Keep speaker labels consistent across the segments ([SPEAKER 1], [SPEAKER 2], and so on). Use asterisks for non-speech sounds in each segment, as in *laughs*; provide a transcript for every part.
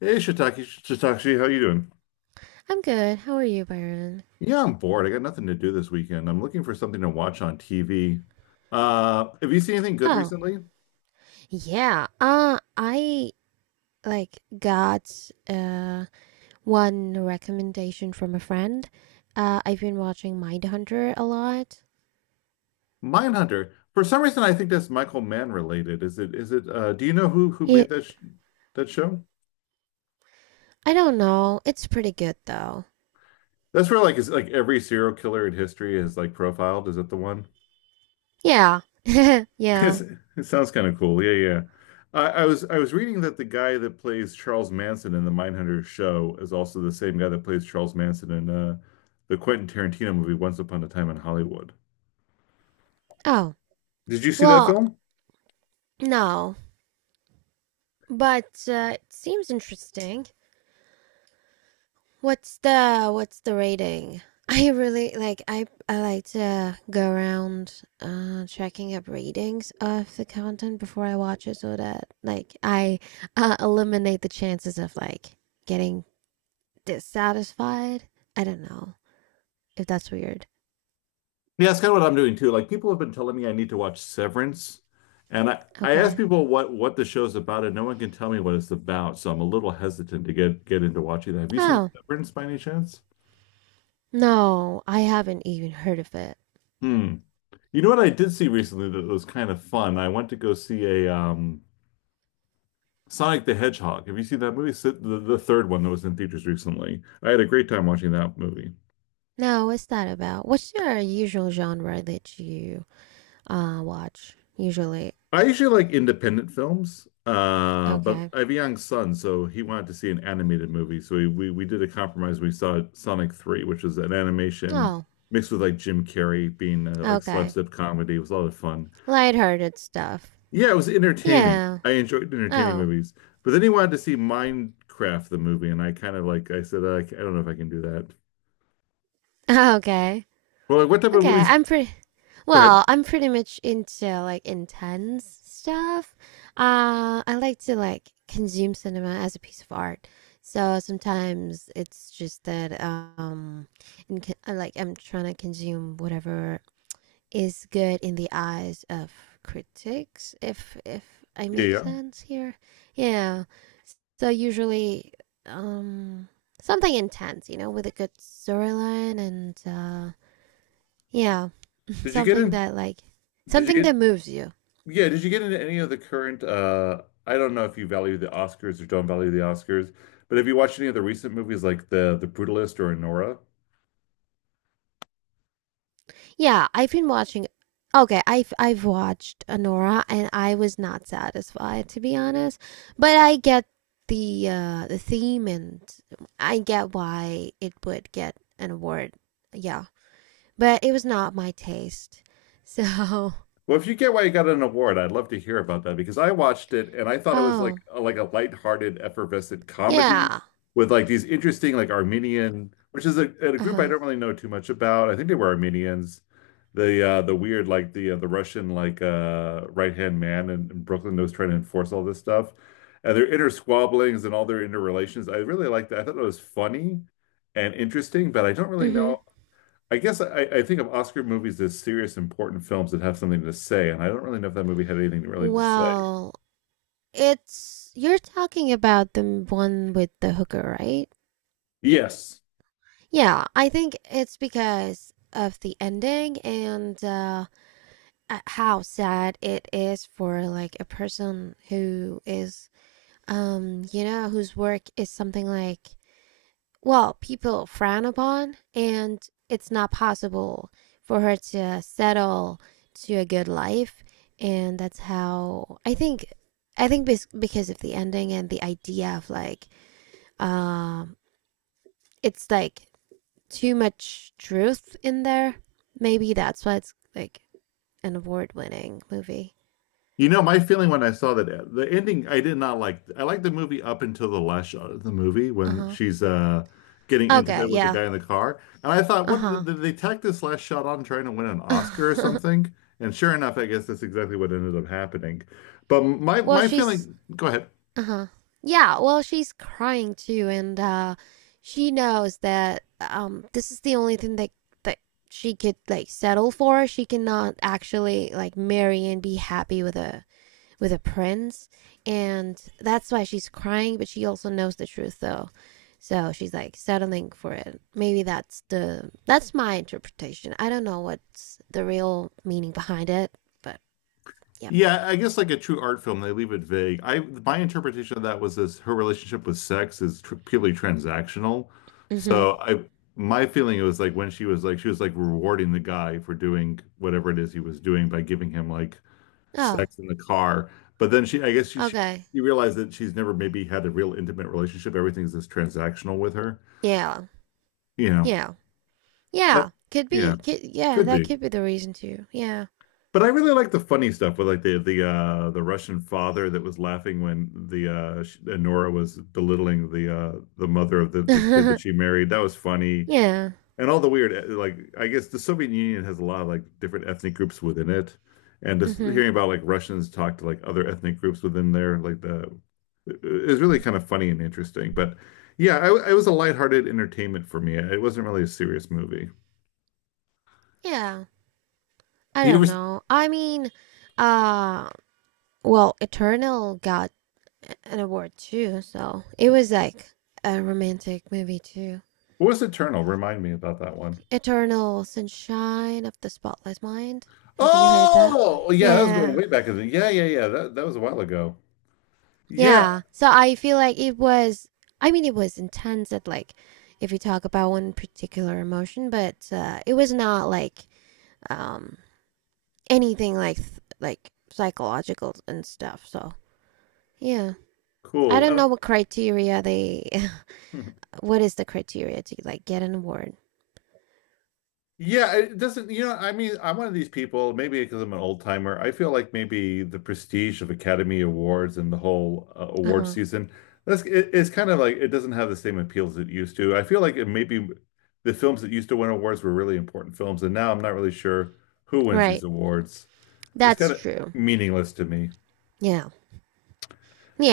[SPEAKER 1] Hey, Shiitake, Shiitake, how you doing?
[SPEAKER 2] I'm good. How are you, Byron?
[SPEAKER 1] Yeah, I'm bored. I got nothing to do this weekend. I'm looking for something to watch on TV. Have you seen anything good
[SPEAKER 2] Oh,
[SPEAKER 1] recently?
[SPEAKER 2] yeah. I like got uh one recommendation from a friend. I've been watching Mindhunter a lot.
[SPEAKER 1] Mindhunter. For some reason, I think that's Michael Mann related. Is it? Is it? Do you know who
[SPEAKER 2] Yeah,
[SPEAKER 1] made that sh that show?
[SPEAKER 2] I don't know. It's pretty good though.
[SPEAKER 1] That's where like is like every serial killer in history is like profiled. Is it the one?
[SPEAKER 2] Yeah. *laughs*
[SPEAKER 1] *laughs*
[SPEAKER 2] Yeah.
[SPEAKER 1] It sounds kind of cool. Yeah, yeah. I was reading that the guy that plays Charles Manson in the Mindhunter show is also the same guy that plays Charles Manson in the Quentin Tarantino movie Once Upon a Time in Hollywood.
[SPEAKER 2] Oh,
[SPEAKER 1] Did you see that
[SPEAKER 2] well,
[SPEAKER 1] film?
[SPEAKER 2] no. But it seems interesting. What's the rating? *laughs* I like to go around checking up ratings of the content before I watch it so that like I eliminate the chances of like getting dissatisfied. I don't know if that's weird.
[SPEAKER 1] Yeah, that's kind of what I'm doing too. Like people have been telling me I need to watch Severance, and I ask
[SPEAKER 2] Okay.
[SPEAKER 1] people what the show's about, and no one can tell me what it's about. So I'm a little hesitant to get into watching that. Have you seen
[SPEAKER 2] Oh,
[SPEAKER 1] Severance by any chance?
[SPEAKER 2] no, I haven't even heard of it.
[SPEAKER 1] Hmm. You know what I did see recently that was kind of fun. I went to go see a Sonic the Hedgehog. Have you seen that movie? It's the third one that was in theaters recently. I had a great time watching that movie.
[SPEAKER 2] No, what's that about? What's your usual genre that you watch usually?
[SPEAKER 1] I usually like independent films, but
[SPEAKER 2] Okay.
[SPEAKER 1] I have a young son, so he wanted to see an animated movie. So we did a compromise. We saw Sonic 3, which was an animation
[SPEAKER 2] Oh,
[SPEAKER 1] mixed with like Jim Carrey being like
[SPEAKER 2] okay.
[SPEAKER 1] slapstick comedy. It was a lot of fun.
[SPEAKER 2] Lighthearted stuff.
[SPEAKER 1] Yeah, it was entertaining.
[SPEAKER 2] Yeah.
[SPEAKER 1] I enjoyed entertaining
[SPEAKER 2] Oh. *laughs*
[SPEAKER 1] movies, but then he wanted to see Minecraft the movie, and I kind of like I said I don't know if I can do that.
[SPEAKER 2] Okay.
[SPEAKER 1] Well, like, what type of
[SPEAKER 2] Okay.
[SPEAKER 1] movies?
[SPEAKER 2] I'm pretty
[SPEAKER 1] Go ahead.
[SPEAKER 2] well, I'm pretty much into like intense stuff. I like to like consume cinema as a piece of art. So sometimes it's just that in, like I'm trying to consume whatever is good in the eyes of critics if I
[SPEAKER 1] Yeah,
[SPEAKER 2] make
[SPEAKER 1] yeah.
[SPEAKER 2] sense here. Yeah. So usually, um, something intense, with a good storyline and yeah,
[SPEAKER 1] Did you get
[SPEAKER 2] something
[SPEAKER 1] in?
[SPEAKER 2] that like
[SPEAKER 1] Did you
[SPEAKER 2] something that
[SPEAKER 1] get?
[SPEAKER 2] moves you.
[SPEAKER 1] Yeah, did you get into any of the current I don't know if you value the Oscars or don't value the Oscars, but have you watched any of the recent movies like the Brutalist or Anora?
[SPEAKER 2] Yeah, I've been watching. Okay, I've watched Anora, and I was not satisfied to be honest. But I get the theme, and I get why it would get an award. Yeah, but it was not my taste. So,
[SPEAKER 1] Well, if you get why you got an award, I'd love to hear about that because I watched it and I
[SPEAKER 2] *laughs*
[SPEAKER 1] thought it was like
[SPEAKER 2] oh
[SPEAKER 1] like a lighthearted, effervescent comedy
[SPEAKER 2] yeah.
[SPEAKER 1] with like these interesting like Armenian, which is a
[SPEAKER 2] Uh
[SPEAKER 1] group I
[SPEAKER 2] huh.
[SPEAKER 1] don't really know too much about. I think they were Armenians. The weird like the Russian like right-hand man in Brooklyn that was trying to enforce all this stuff and their inner squabblings and all their interrelations. I really liked that. I thought it was funny and interesting, but I don't really
[SPEAKER 2] Mm-hmm.
[SPEAKER 1] know. I guess I think of Oscar movies as serious, important films that have something to say, and I don't really know if that movie had anything really to say.
[SPEAKER 2] Well, it's you're talking about the one with the hooker, right?
[SPEAKER 1] Yes.
[SPEAKER 2] Yeah, I think it's because of the ending and how sad it is for like a person who is whose work is something like, well, people frown upon, and it's not possible for her to settle to a good life. And that's how I think. I think because of the ending and the idea of like, um, it's like too much truth in there. Maybe that's why it's like an award-winning movie.
[SPEAKER 1] You know, my feeling when I saw that the ending, I did not like. I liked the movie up until the last shot of the movie when
[SPEAKER 2] Uh
[SPEAKER 1] she's getting
[SPEAKER 2] huh. Okay.
[SPEAKER 1] intimate with the
[SPEAKER 2] Yeah.
[SPEAKER 1] guy in the car, and I thought,
[SPEAKER 2] Uh
[SPEAKER 1] what
[SPEAKER 2] huh.
[SPEAKER 1] did they tack this last shot on trying to win an Oscar or something? And sure enough, I guess that's exactly what ended up happening. But my
[SPEAKER 2] *laughs* well,
[SPEAKER 1] my
[SPEAKER 2] she's
[SPEAKER 1] feeling, go ahead.
[SPEAKER 2] Uh-huh. Yeah, well, she's crying too, and she knows that this is the only thing that she could like settle for. She cannot actually like marry and be happy with a prince, and that's why she's crying, but she also knows the truth though. So she's like settling for it. Maybe that's my interpretation. I don't know what's the real meaning behind it, but yeah.
[SPEAKER 1] Yeah, I guess like a true art film, they leave it vague. I my interpretation of that was this her relationship with sex is tr purely transactional.
[SPEAKER 2] Mm-hmm.
[SPEAKER 1] So I my feeling it was like when she was like rewarding the guy for doing whatever it is he was doing by giving him like
[SPEAKER 2] Oh,
[SPEAKER 1] sex in the car. But then she I guess
[SPEAKER 2] okay.
[SPEAKER 1] she realized that she's never maybe had a real intimate relationship. Everything's just transactional with her,
[SPEAKER 2] Yeah.
[SPEAKER 1] you know.
[SPEAKER 2] Yeah.
[SPEAKER 1] But
[SPEAKER 2] Yeah, could
[SPEAKER 1] yeah,
[SPEAKER 2] be. Yeah,
[SPEAKER 1] could
[SPEAKER 2] that
[SPEAKER 1] be.
[SPEAKER 2] could be the reason too. Yeah.
[SPEAKER 1] But I really like the funny stuff with like the Russian father that was laughing when the Nora was belittling the mother of the kid that she
[SPEAKER 2] *laughs*
[SPEAKER 1] married. That was funny.
[SPEAKER 2] Yeah.
[SPEAKER 1] And all the weird like I guess the Soviet Union has a lot of like different ethnic groups within it. And just
[SPEAKER 2] Hmm.
[SPEAKER 1] hearing about like Russians talk to like other ethnic groups within there like the is really kind of funny and interesting. But yeah, it was a lighthearted entertainment for me. It wasn't really a serious movie.
[SPEAKER 2] Yeah. I
[SPEAKER 1] You
[SPEAKER 2] don't
[SPEAKER 1] ever,
[SPEAKER 2] know. I mean, uh, well, Eternal got an award too, so it was like a romantic movie too.
[SPEAKER 1] what was Eternal? Remind me about that one.
[SPEAKER 2] Eternal Sunshine of the Spotless Mind. Have you heard of that?
[SPEAKER 1] Oh, yeah, that was going
[SPEAKER 2] Yeah.
[SPEAKER 1] way back. Yeah, yeah, yeah. That was a while ago. Yeah,
[SPEAKER 2] Yeah. So I feel like I mean, it was intense at like, if you talk about one particular emotion, but it was not like um anything like psychological and stuff. So yeah, I
[SPEAKER 1] cool.
[SPEAKER 2] don't know what criteria they. *laughs*
[SPEAKER 1] Hmm.
[SPEAKER 2] What is the criteria to like get an award?
[SPEAKER 1] Yeah, it doesn't, you know, I mean, I'm one of these people, maybe because I'm an old timer. I feel like maybe the prestige of Academy Awards and the whole
[SPEAKER 2] Uh
[SPEAKER 1] award
[SPEAKER 2] huh.
[SPEAKER 1] season, that's it, it's kind of like it doesn't have the same appeal as it used to. I feel like it maybe the films that used to win awards were really important films, and now I'm not really sure who wins these
[SPEAKER 2] Right.
[SPEAKER 1] awards. It's
[SPEAKER 2] That's
[SPEAKER 1] kind of
[SPEAKER 2] true.
[SPEAKER 1] meaningless to me.
[SPEAKER 2] Yeah.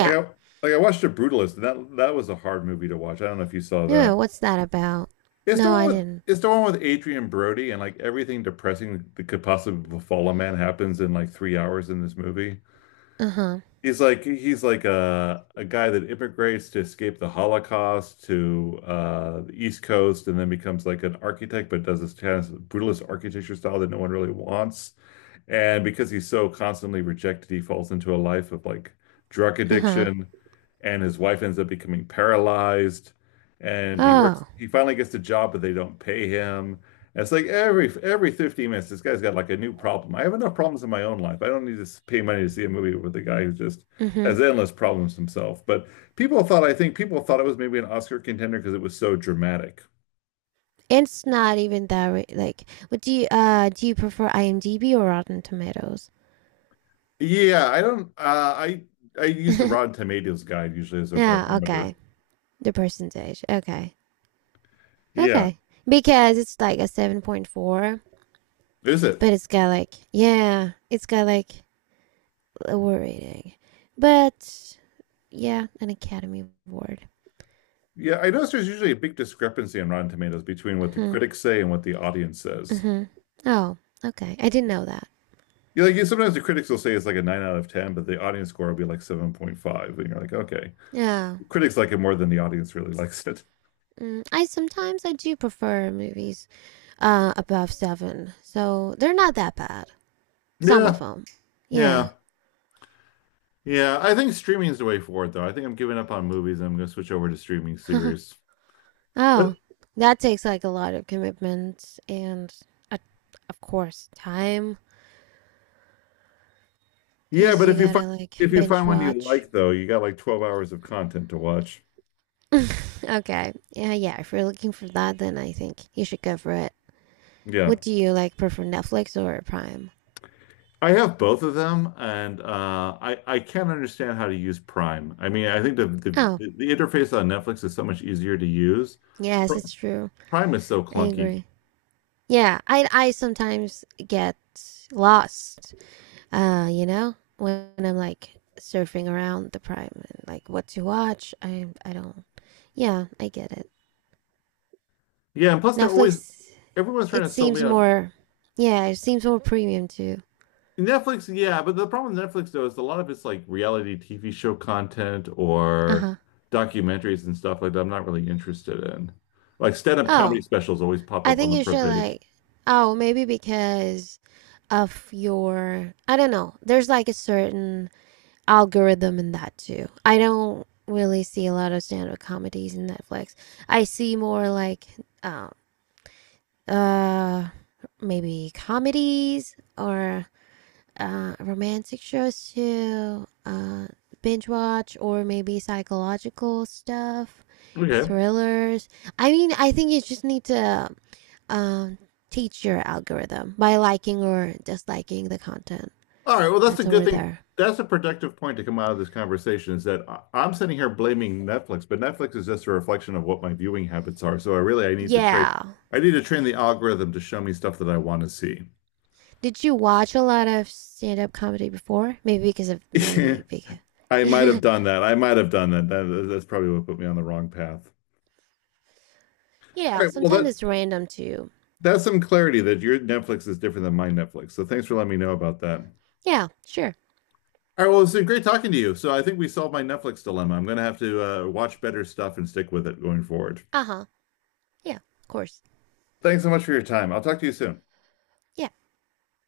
[SPEAKER 1] Like I like I watched The Brutalist, and that was a hard movie to watch. I don't know if you saw
[SPEAKER 2] Yeah.
[SPEAKER 1] that.
[SPEAKER 2] What's that about?
[SPEAKER 1] It's the
[SPEAKER 2] No,
[SPEAKER 1] one
[SPEAKER 2] I
[SPEAKER 1] with
[SPEAKER 2] didn't.
[SPEAKER 1] it's the one with Adrian Brody, and like everything depressing that could possibly befall a man happens in like 3 hours in this movie.
[SPEAKER 2] Uh huh.
[SPEAKER 1] He's like a guy that immigrates to escape the Holocaust to the East Coast, and then becomes like an architect, but does this kind of brutalist architecture style that no one really wants. And because he's so constantly rejected, he falls into a life of like drug
[SPEAKER 2] Uh huh.
[SPEAKER 1] addiction, and his wife ends up becoming paralyzed. And he works,
[SPEAKER 2] Oh.
[SPEAKER 1] he finally gets a job, but they don't pay him. And it's like every 15 minutes, this guy's got like a new problem. I have enough problems in my own life. I don't need to pay money to see a movie with a guy who just
[SPEAKER 2] Mm hmm.
[SPEAKER 1] has endless problems himself. But I think people thought it was maybe an Oscar contender because it was so dramatic.
[SPEAKER 2] It's not even that re- like. What do you prefer IMDb or Rotten Tomatoes?
[SPEAKER 1] Yeah, I don't, I used a Rotten
[SPEAKER 2] *laughs*
[SPEAKER 1] Tomatoes guide usually as a
[SPEAKER 2] Yeah.
[SPEAKER 1] barometer.
[SPEAKER 2] Okay. The percentage. Okay.
[SPEAKER 1] Yeah.
[SPEAKER 2] Okay. Because it's like a 7.4.
[SPEAKER 1] Is it?
[SPEAKER 2] But it's got like, yeah, it's got like lower rating. But yeah, an Academy Award.
[SPEAKER 1] Yeah, I notice there's usually a big discrepancy on Rotten Tomatoes between what the
[SPEAKER 2] Hmm.
[SPEAKER 1] critics say and what the audience says.
[SPEAKER 2] Hmm. Oh, okay. I didn't know that.
[SPEAKER 1] Yeah, like yeah, sometimes the critics will say it's like a nine out of ten, but the audience score will be like 7.5. And you're like, okay.
[SPEAKER 2] Yeah.
[SPEAKER 1] Critics like it more than the audience really *laughs* likes it.
[SPEAKER 2] I do prefer movies above seven, so they're not that bad. Some of
[SPEAKER 1] Yeah,
[SPEAKER 2] them, yeah.
[SPEAKER 1] yeah. Yeah. I think streaming is the way forward though. I think I'm giving up on movies and I'm gonna switch over to streaming series.
[SPEAKER 2] *laughs* Oh,
[SPEAKER 1] But
[SPEAKER 2] that takes like a lot of commitment and, uh, of course, time,
[SPEAKER 1] yeah,
[SPEAKER 2] cause
[SPEAKER 1] but
[SPEAKER 2] you gotta like
[SPEAKER 1] if you
[SPEAKER 2] binge
[SPEAKER 1] find one you
[SPEAKER 2] watch.
[SPEAKER 1] like though, you got like 12 hours of content to watch.
[SPEAKER 2] *laughs* Okay. Yeah, yeah. If you're looking for that, then I think you should go for it.
[SPEAKER 1] Yeah.
[SPEAKER 2] What do you like prefer, Netflix or Prime?
[SPEAKER 1] I have both of them, and I can't understand how to use Prime. I mean, I think
[SPEAKER 2] Oh,
[SPEAKER 1] the interface on Netflix is so much easier to use. Pr
[SPEAKER 2] yes, it's true.
[SPEAKER 1] Prime is so
[SPEAKER 2] I
[SPEAKER 1] clunky.
[SPEAKER 2] agree. Yeah, I sometimes get lost. When I'm like surfing around the Prime and like what to watch. I don't. Yeah, I get it.
[SPEAKER 1] Yeah, and plus they're always
[SPEAKER 2] Netflix.
[SPEAKER 1] everyone's trying
[SPEAKER 2] It
[SPEAKER 1] to sell me
[SPEAKER 2] seems
[SPEAKER 1] on
[SPEAKER 2] more. Yeah, it seems more premium too.
[SPEAKER 1] Netflix. Yeah, but the problem with Netflix though is a lot of it's like reality TV show content
[SPEAKER 2] Uh
[SPEAKER 1] or
[SPEAKER 2] huh.
[SPEAKER 1] documentaries and stuff like that. I'm not really interested in. Like stand-up comedy
[SPEAKER 2] Oh,
[SPEAKER 1] specials always pop
[SPEAKER 2] I
[SPEAKER 1] up on
[SPEAKER 2] think
[SPEAKER 1] the
[SPEAKER 2] you
[SPEAKER 1] front
[SPEAKER 2] should
[SPEAKER 1] page.
[SPEAKER 2] like, oh, maybe because of your, I don't know. There's like a certain algorithm in that too. I don't really see a lot of stand-up comedies in Netflix. I see more like, um, uh, maybe comedies or romantic shows too. Binge watch or maybe psychological stuff,
[SPEAKER 1] Okay.
[SPEAKER 2] thrillers. I mean, I think you just need to um, teach your algorithm by liking or disliking the content
[SPEAKER 1] All right. Well, that's a
[SPEAKER 2] that's
[SPEAKER 1] good
[SPEAKER 2] over
[SPEAKER 1] thing.
[SPEAKER 2] there.
[SPEAKER 1] That's a productive point to come out of this conversation is that I'm sitting here blaming Netflix, but Netflix is just a reflection of what my viewing habits are. So I really I need to train
[SPEAKER 2] Yeah.
[SPEAKER 1] I need to train the algorithm to show me stuff that I want to see.
[SPEAKER 2] Did you watch a lot of stand up comedy before? Maybe
[SPEAKER 1] *laughs* I might
[SPEAKER 2] because.
[SPEAKER 1] have
[SPEAKER 2] *laughs*
[SPEAKER 1] done that. I might have done that. That's probably what put me on the wrong path.
[SPEAKER 2] Yeah,
[SPEAKER 1] All right. Well,
[SPEAKER 2] sometimes it's random too.
[SPEAKER 1] that's some clarity that your Netflix is different than my Netflix. So thanks for letting me know about that.
[SPEAKER 2] Yeah, sure.
[SPEAKER 1] All right. Well, it's been great talking to you. So I think we solved my Netflix dilemma. I'm going to have to watch better stuff and stick with it going forward.
[SPEAKER 2] Uh huh. Yeah, of course.
[SPEAKER 1] Thanks so much for your time. I'll talk to you soon.
[SPEAKER 2] Yeah.